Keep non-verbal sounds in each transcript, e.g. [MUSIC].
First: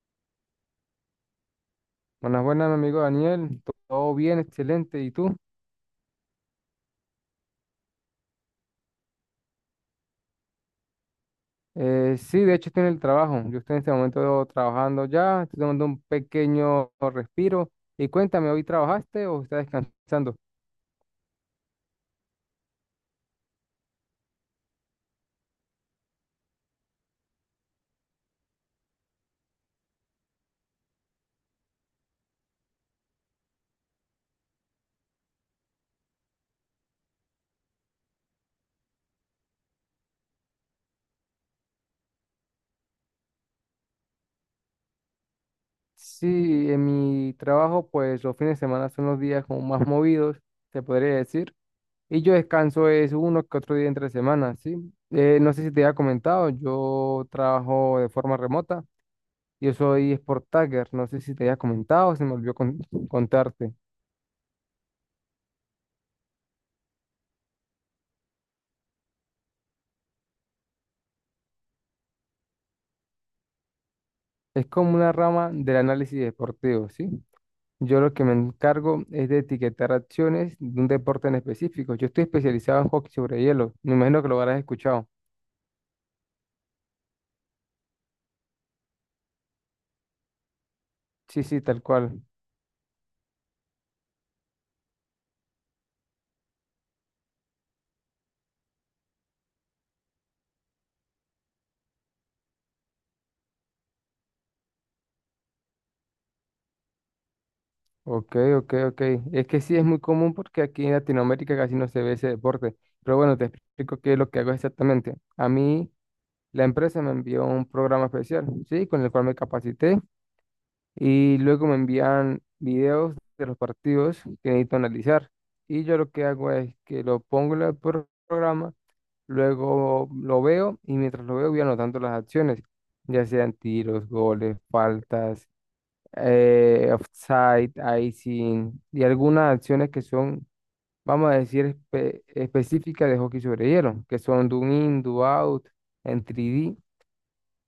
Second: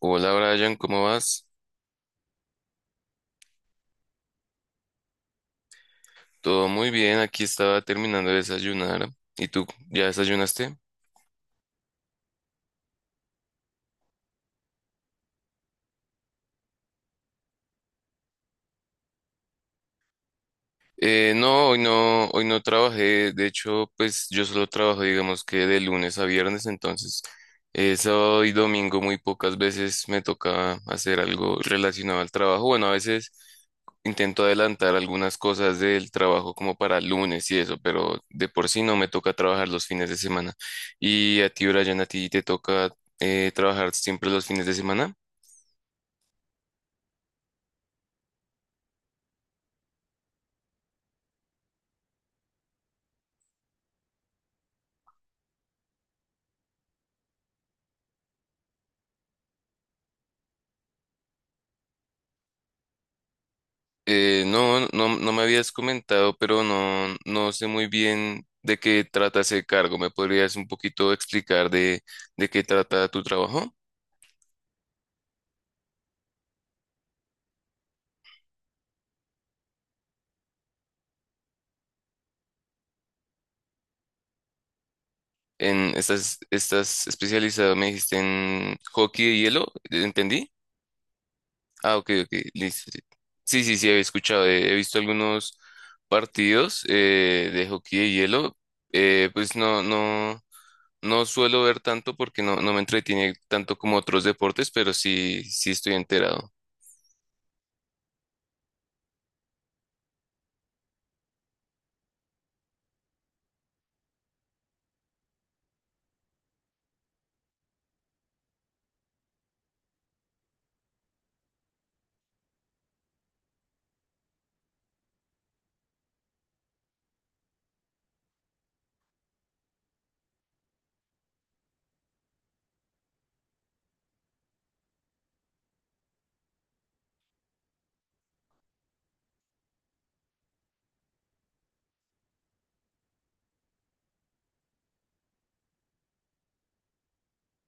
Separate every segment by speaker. Speaker 1: Hola Brian, ¿cómo vas?
Speaker 2: Buenas, buenas, mi amigo Daniel. Todo bien, excelente. ¿Y tú?
Speaker 1: Todo muy bien, aquí estaba terminando de desayunar. ¿Y tú ya desayunaste?
Speaker 2: Sí, de hecho estoy en el trabajo. Yo estoy en este momento trabajando ya. Estoy tomando un pequeño respiro. Y cuéntame, ¿hoy trabajaste o estás descansando?
Speaker 1: No, hoy no, hoy no trabajé. De hecho, pues yo solo trabajo, digamos que de lunes a viernes, entonces sábado y domingo muy pocas veces me toca hacer algo relacionado al trabajo. Bueno, a veces intento adelantar algunas cosas del trabajo como para lunes y eso, pero de por sí no me toca trabajar los fines de semana. ¿Y a ti, Brian, a ti te toca trabajar siempre los fines de semana?
Speaker 2: Sí, en mi trabajo, pues los fines de semana son los días como más movidos, se podría decir. Y yo descanso es uno que otro día entre semana, ¿sí? No sé si te había comentado, yo trabajo de forma remota. Yo soy Sport Tagger. No sé si te había comentado, se me olvidó contarte.
Speaker 1: No, no, no me habías comentado, pero no, no sé muy bien de qué trata ese cargo. ¿Me podrías un poquito explicar de qué trata tu trabajo?
Speaker 2: Es como una rama del análisis deportivo, ¿sí? Yo lo que me encargo es de etiquetar acciones de un deporte en específico. Yo estoy especializado en hockey sobre hielo. Me imagino que lo habrás escuchado.
Speaker 1: Estás especializado, me dijiste en hockey de hielo, ¿entendí?
Speaker 2: Sí, sí, tal
Speaker 1: Ah, ok,
Speaker 2: cual.
Speaker 1: ok, listo. Sí, sí, sí, sí, había escuchado, he visto algunos partidos de hockey de hielo. Pues no, no suelo ver tanto porque no, no me entretiene tanto como otros deportes, pero sí, sí estoy enterado.
Speaker 2: Ok, ok, ok. Es que sí es muy común porque aquí en Latinoamérica casi no se ve ese deporte. Pero bueno, te explico qué es lo que hago exactamente. A mí, la empresa me envió un programa especial, ¿sí? Con el cual me capacité y luego me envían videos de los partidos que necesito analizar. Y yo lo que hago es que lo pongo en el programa, luego lo veo y mientras lo veo voy anotando las acciones, ya sean tiros, goles, faltas, offside, icing y algunas acciones que son, vamos a decir, específicas de hockey sobre hielo, que son do in, do out, en 3D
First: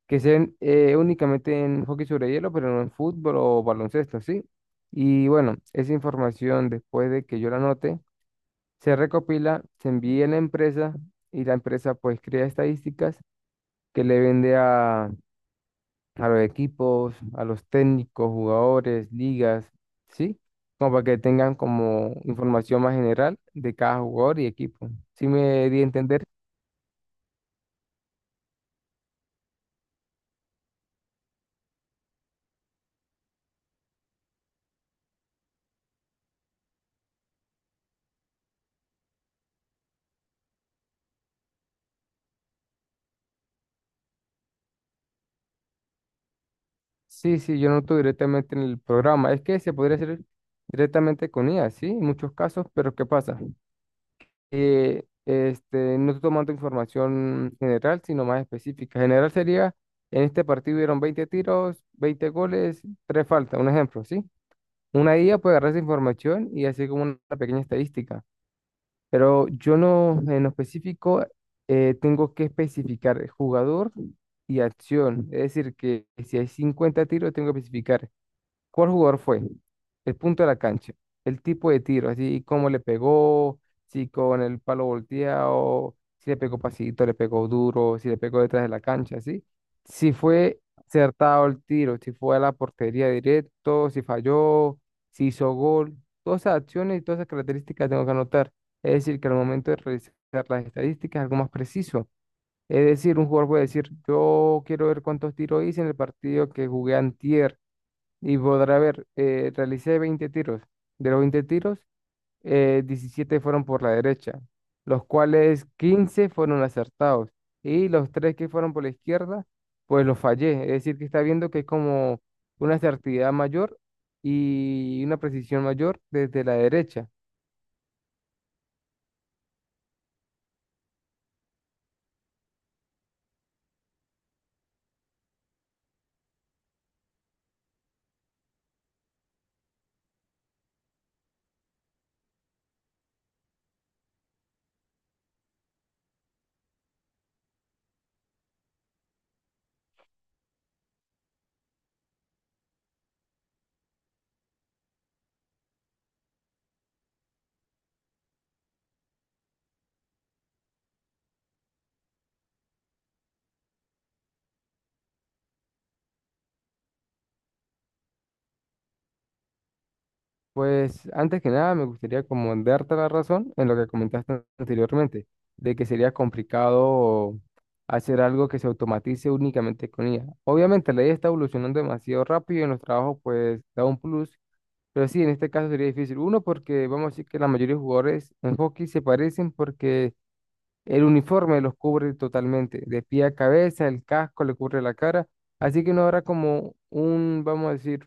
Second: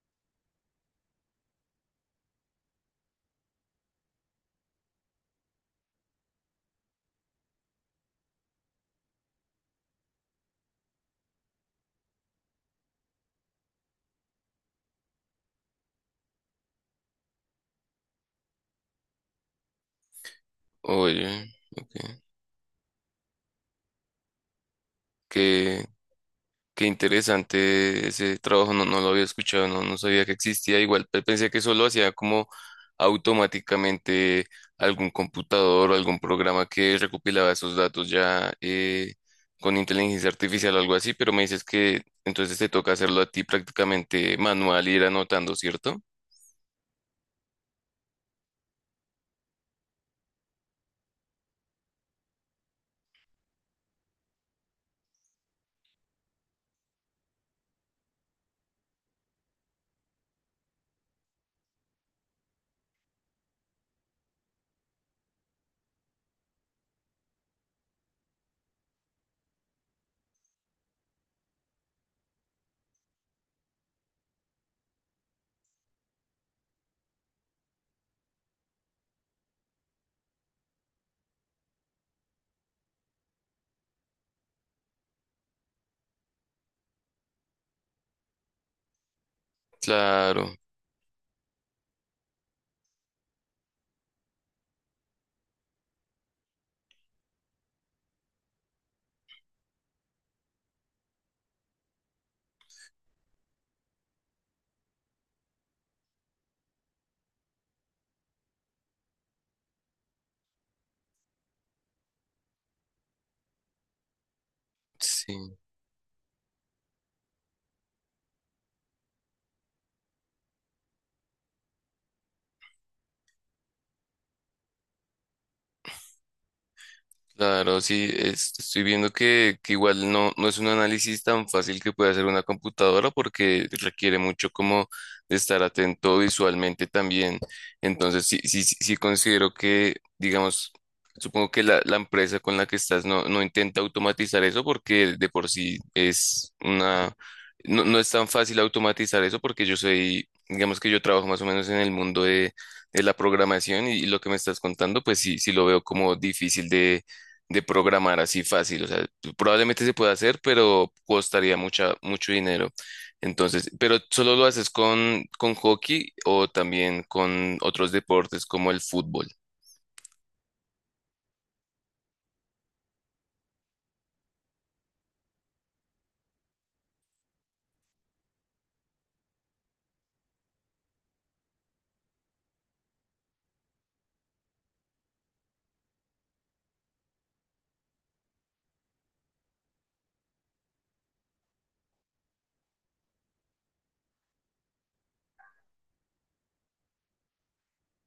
Speaker 2: que se ven únicamente en hockey sobre hielo, pero no en fútbol o baloncesto, ¿sí? Y bueno, esa información después de que yo la anote, se recopila, se envía a la empresa y la empresa pues crea estadísticas que le vende a los equipos, a los técnicos, jugadores, ligas, ¿sí? Como para que
Speaker 1: Oye,
Speaker 2: tengan como
Speaker 1: ok.
Speaker 2: información más general de cada jugador y equipo. ¿Sí me di a
Speaker 1: Qué,
Speaker 2: entender?
Speaker 1: qué interesante ese trabajo, no, no lo había escuchado, no, no sabía que existía. Igual pensé que solo hacía como automáticamente algún computador o algún programa que recopilaba esos datos ya con inteligencia artificial o algo así, pero me dices que entonces te toca hacerlo a ti prácticamente manual, ir anotando, ¿cierto?
Speaker 2: Sí, sí, yo noto directamente en el programa. Es que se podría hacer directamente con IA, sí, en muchos casos, pero ¿qué pasa? Este, no estoy tomando información general, sino más específica. General sería, en este partido hubieron 20 tiros, 20 goles, 3 faltas, un ejemplo, ¿sí? Una IA puede agarrar esa información y hacer como una pequeña estadística, pero yo no, en lo específico, tengo que especificar el jugador y acción. Es decir, que si hay 50 tiros, tengo que especificar. ¿Cuál jugador fue? El punto de la cancha, el tipo de tiro, así cómo le pegó, si con el palo volteado, si le pegó pasito, le pegó duro, si le pegó detrás de la cancha, así. Si
Speaker 1: Claro,
Speaker 2: fue acertado el tiro, si fue a la portería directo, si falló, si hizo gol. Todas esas acciones y todas esas características tengo que anotar. Es decir, que al momento de realizar las estadísticas es algo más preciso. Es decir, un jugador puede decir, yo quiero ver cuántos tiros hice en el partido que jugué antier y podrá ver, realicé 20 tiros. De los 20 tiros, 17 fueron por la derecha, los
Speaker 1: sí.
Speaker 2: cuales 15 fueron acertados. Y los 3 que fueron por la izquierda, pues los fallé. Es decir, que está viendo que es como una certidumbre mayor y una precisión mayor desde la derecha.
Speaker 1: Claro, sí, estoy viendo que igual no, no es un análisis tan fácil que puede hacer una computadora porque requiere mucho como de estar atento visualmente también. Entonces, sí, sí, sí considero que, digamos, supongo que la empresa con la que estás no, no intenta automatizar eso porque de por sí es una, no, no es tan fácil automatizar eso porque yo soy, digamos que yo trabajo más o menos en el mundo de la programación y lo que me estás contando, pues sí, sí lo veo como difícil de programar así fácil. O sea, probablemente se pueda hacer, pero costaría mucha, mucho dinero. Entonces, pero solo lo haces con hockey o también con otros deportes como el fútbol.
Speaker 2: Pues antes que nada me gustaría como darte la razón en lo que comentaste anteriormente, de que sería complicado hacer algo que se automatice únicamente con IA. Obviamente la IA está evolucionando demasiado rápido y en los trabajos pues da un plus, pero sí, en este caso sería difícil. Uno, porque vamos a decir que la mayoría de jugadores en hockey se parecen porque el uniforme los cubre totalmente, de pie a cabeza, el casco le cubre la cara, así que no habrá como un, vamos a decir,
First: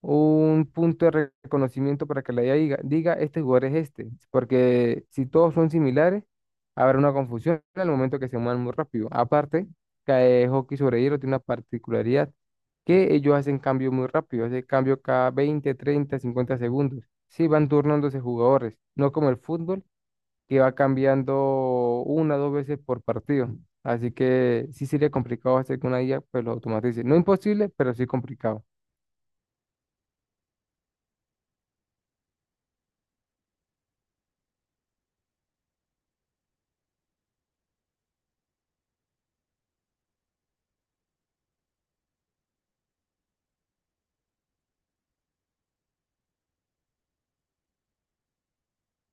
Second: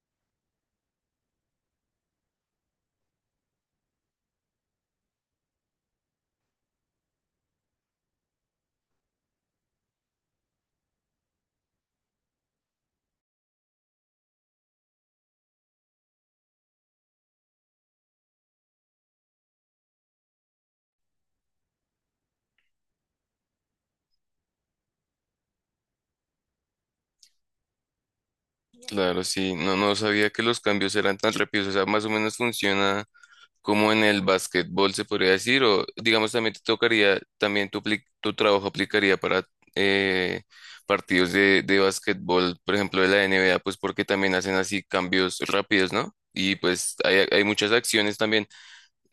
Speaker 2: un punto de reconocimiento para que la IA diga, este jugador es este, porque si todos son similares, habrá una confusión al momento que se muevan muy rápido. Aparte, cae hockey sobre hielo tiene una particularidad que ellos hacen cambios muy rápido, hacen cambio cada 20, 30, 50 segundos. Sí, van turnándose jugadores, no como el fútbol, que va cambiando una o dos veces por partido. Así que sí sería complicado hacer que una IA pues lo automatice. No imposible, pero sí complicado.
Speaker 1: Claro, sí, no, no sabía que los cambios eran tan rápidos. O sea, más o menos funciona como en el básquetbol se podría decir, o digamos también te tocaría, también tu trabajo aplicaría para eh, partidos de básquetbol, por ejemplo de la NBA, pues porque también hacen así cambios rápidos, ¿no? Y pues hay muchas acciones también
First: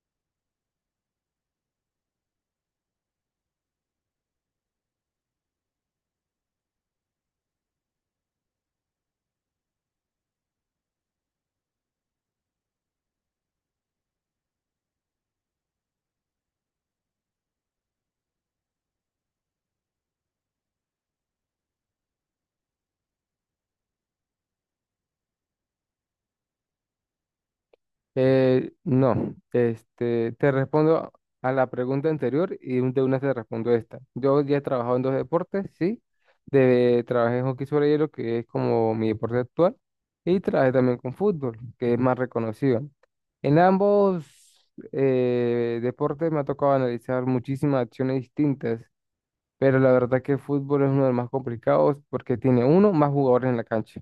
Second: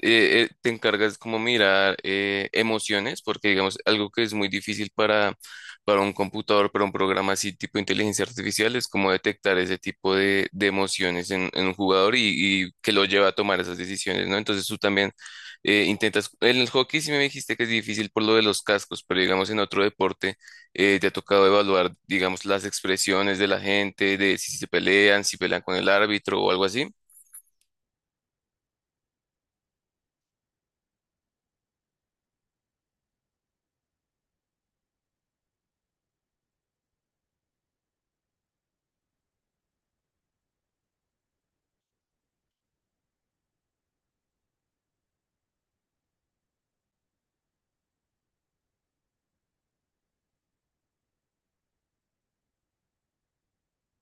Speaker 1: te encargas como mirar emociones, porque digamos, algo que es muy difícil para un computador, para un programa así tipo inteligencia artificial, es como detectar ese tipo de emociones en un jugador y que lo lleva a tomar esas decisiones, ¿no? Entonces tú también intentas, en el hockey sí me dijiste que es difícil por lo de los cascos, pero digamos en otro deporte te ha tocado evaluar, digamos, las expresiones de la gente, de si se pelean, si pelean con el árbitro o algo así.
Speaker 2: No, este, te respondo a la pregunta anterior y de una te respondo esta. Yo ya he trabajado en dos deportes, sí. Trabajé en hockey sobre hielo, que es como mi deporte actual, y trabajé también con fútbol, que es más reconocido. En ambos deportes me ha tocado analizar muchísimas acciones distintas, pero la verdad que el fútbol es uno de los más complicados porque tiene uno, más jugadores en la cancha,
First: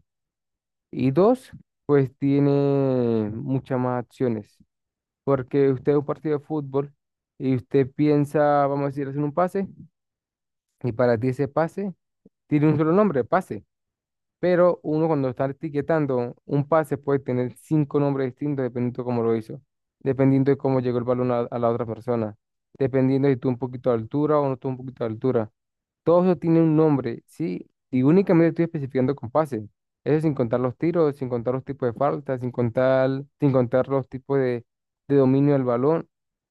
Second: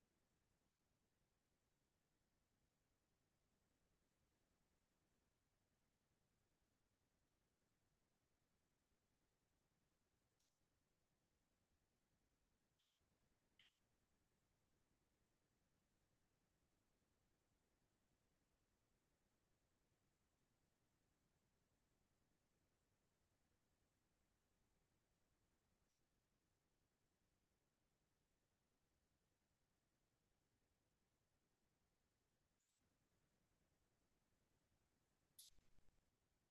Speaker 2: y dos, pues tiene muchas más acciones. Porque usted es un partido de fútbol y usted piensa, vamos a decir, hacer un pase, y para ti ese pase tiene un solo nombre, pase. Pero uno cuando está etiquetando un pase puede tener cinco nombres distintos dependiendo de cómo lo hizo, dependiendo de cómo llegó el balón a la otra persona, dependiendo de si tuvo un poquito de altura o no tuvo un poquito de altura. Todo eso tiene un nombre, ¿sí? Y únicamente estoy especificando con pases. Eso sin contar los tiros, sin contar los tipos de faltas, sin contar los tipos de dominio del balón.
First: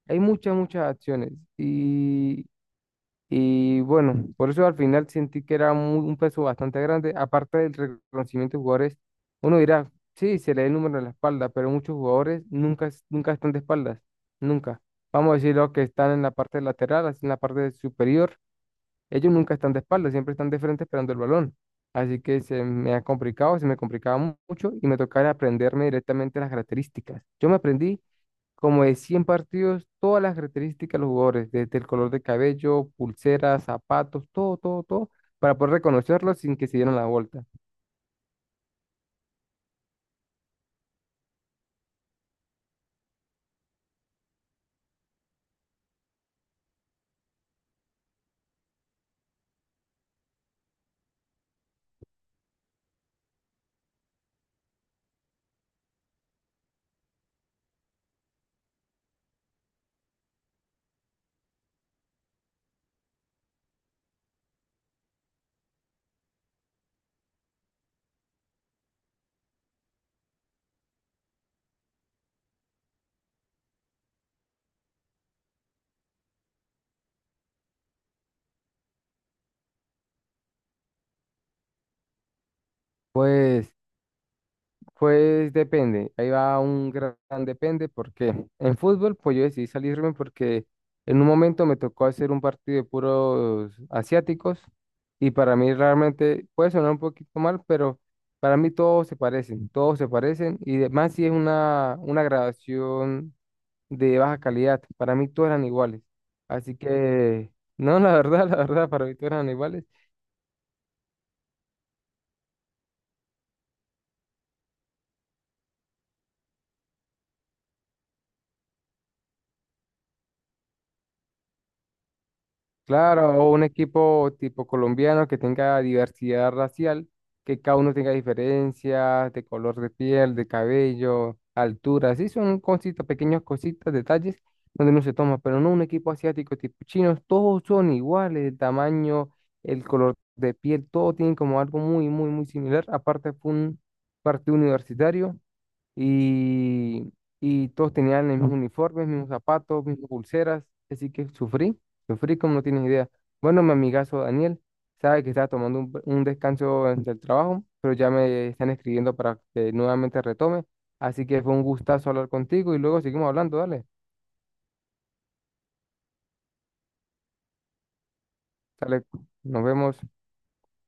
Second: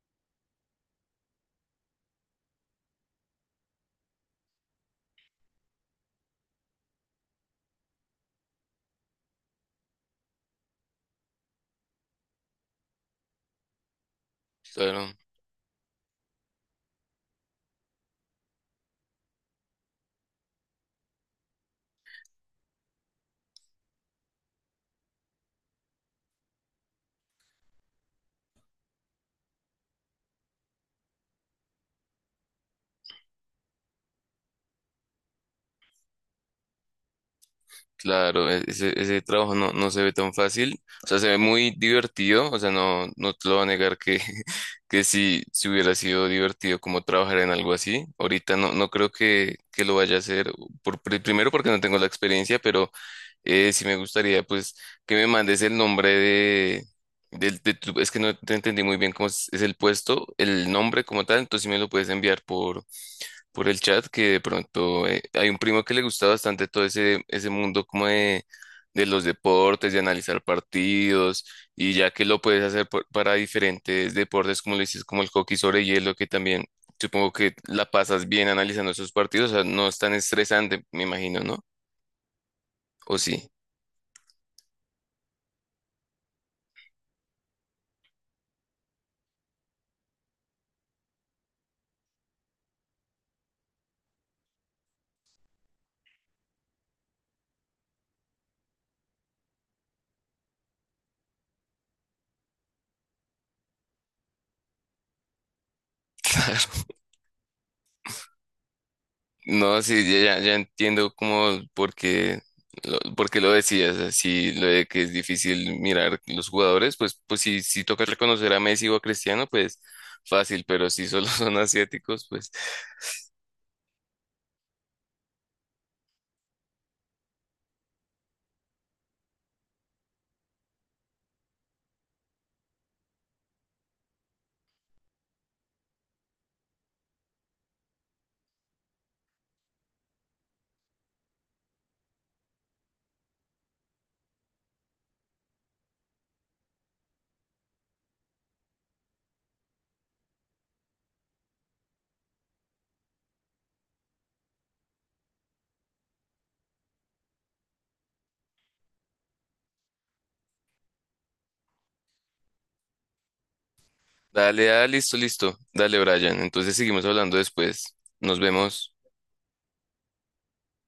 Speaker 2: Hay muchas, muchas acciones. Y bueno, por eso al final sentí que era muy- un peso bastante grande. Aparte del reconocimiento de jugadores, uno dirá, sí, se le da el número de la espalda, pero muchos jugadores nunca están de espaldas. Nunca.
Speaker 1: Claro.
Speaker 2: Vamos a decir los que están en la parte lateral, así en la parte superior ellos nunca están de espaldas, siempre están de frente esperando el balón. Así que se me ha complicado, se me complicaba mucho y me tocaba aprenderme directamente las características. Yo me aprendí como de 100 partidos, todas las características de los jugadores, desde el color de cabello, pulseras, zapatos, todo, todo, todo, para poder reconocerlos sin que se dieran la vuelta.
Speaker 1: Claro, ese, ese trabajo no, no se ve tan fácil, o sea, se ve muy divertido, o sea, no, no te lo voy a negar que, [LAUGHS] que si, si hubiera sido divertido como trabajar en algo así, ahorita no, no creo que lo vaya a hacer, por, primero porque no tengo la experiencia, pero sí me gustaría pues que me mandes el nombre de, del, es que no te entendí muy bien cómo es el puesto, el nombre como tal, entonces si me lo puedes enviar por el chat que de pronto hay un primo que le gusta bastante todo ese, ese mundo como de los deportes, de analizar partidos, y ya que lo puedes hacer para diferentes deportes, como le dices, como el hockey sobre hielo, que también supongo que la pasas bien analizando esos partidos, o sea, no es tan estresante, me imagino, ¿no? ¿O sí?
Speaker 2: Pues Pues depende, ahí va un gran depende, porque en fútbol pues yo decidí salirme porque en un momento me tocó hacer un partido de puros asiáticos y para mí realmente puede sonar un poquito mal, pero para mí todos se parecen y además si es una grabación de baja calidad, para mí todos eran iguales, así
Speaker 1: [LAUGHS]
Speaker 2: que no, la verdad, [LAUGHS] la verdad, para mí todos eran
Speaker 1: No,
Speaker 2: iguales.
Speaker 1: sí, ya, ya entiendo cómo, por qué lo decías, así lo de que es difícil mirar los jugadores, pues, pues si, si toca reconocer a Messi o a Cristiano, pues fácil, pero si solo [LAUGHS] son asiáticos, pues
Speaker 2: Claro, o un equipo tipo colombiano que tenga diversidad racial, que cada uno tenga diferencias de color de piel, de cabello, altura, sí, son cositas, pequeñas cositas, detalles donde no se toma, pero no un equipo asiático tipo chinos, todos son iguales, el tamaño, el color de piel, todo tienen como algo muy, muy, muy similar. Aparte fue un partido universitario y, y todos tenían los mismos uniformes, mismos zapatos, mismas pulseras, así que sufrí, sufrí como no tienes idea. Bueno, mi amigazo Daniel sabe que estaba tomando un descanso entre el trabajo, pero ya me están escribiendo para que nuevamente retome, así que fue un gustazo hablar contigo y luego seguimos hablando, dale,
Speaker 1: dale, ah, listo, listo, dale, Brian. Entonces seguimos hablando después. Nos vemos.
Speaker 2: dale, nos vemos.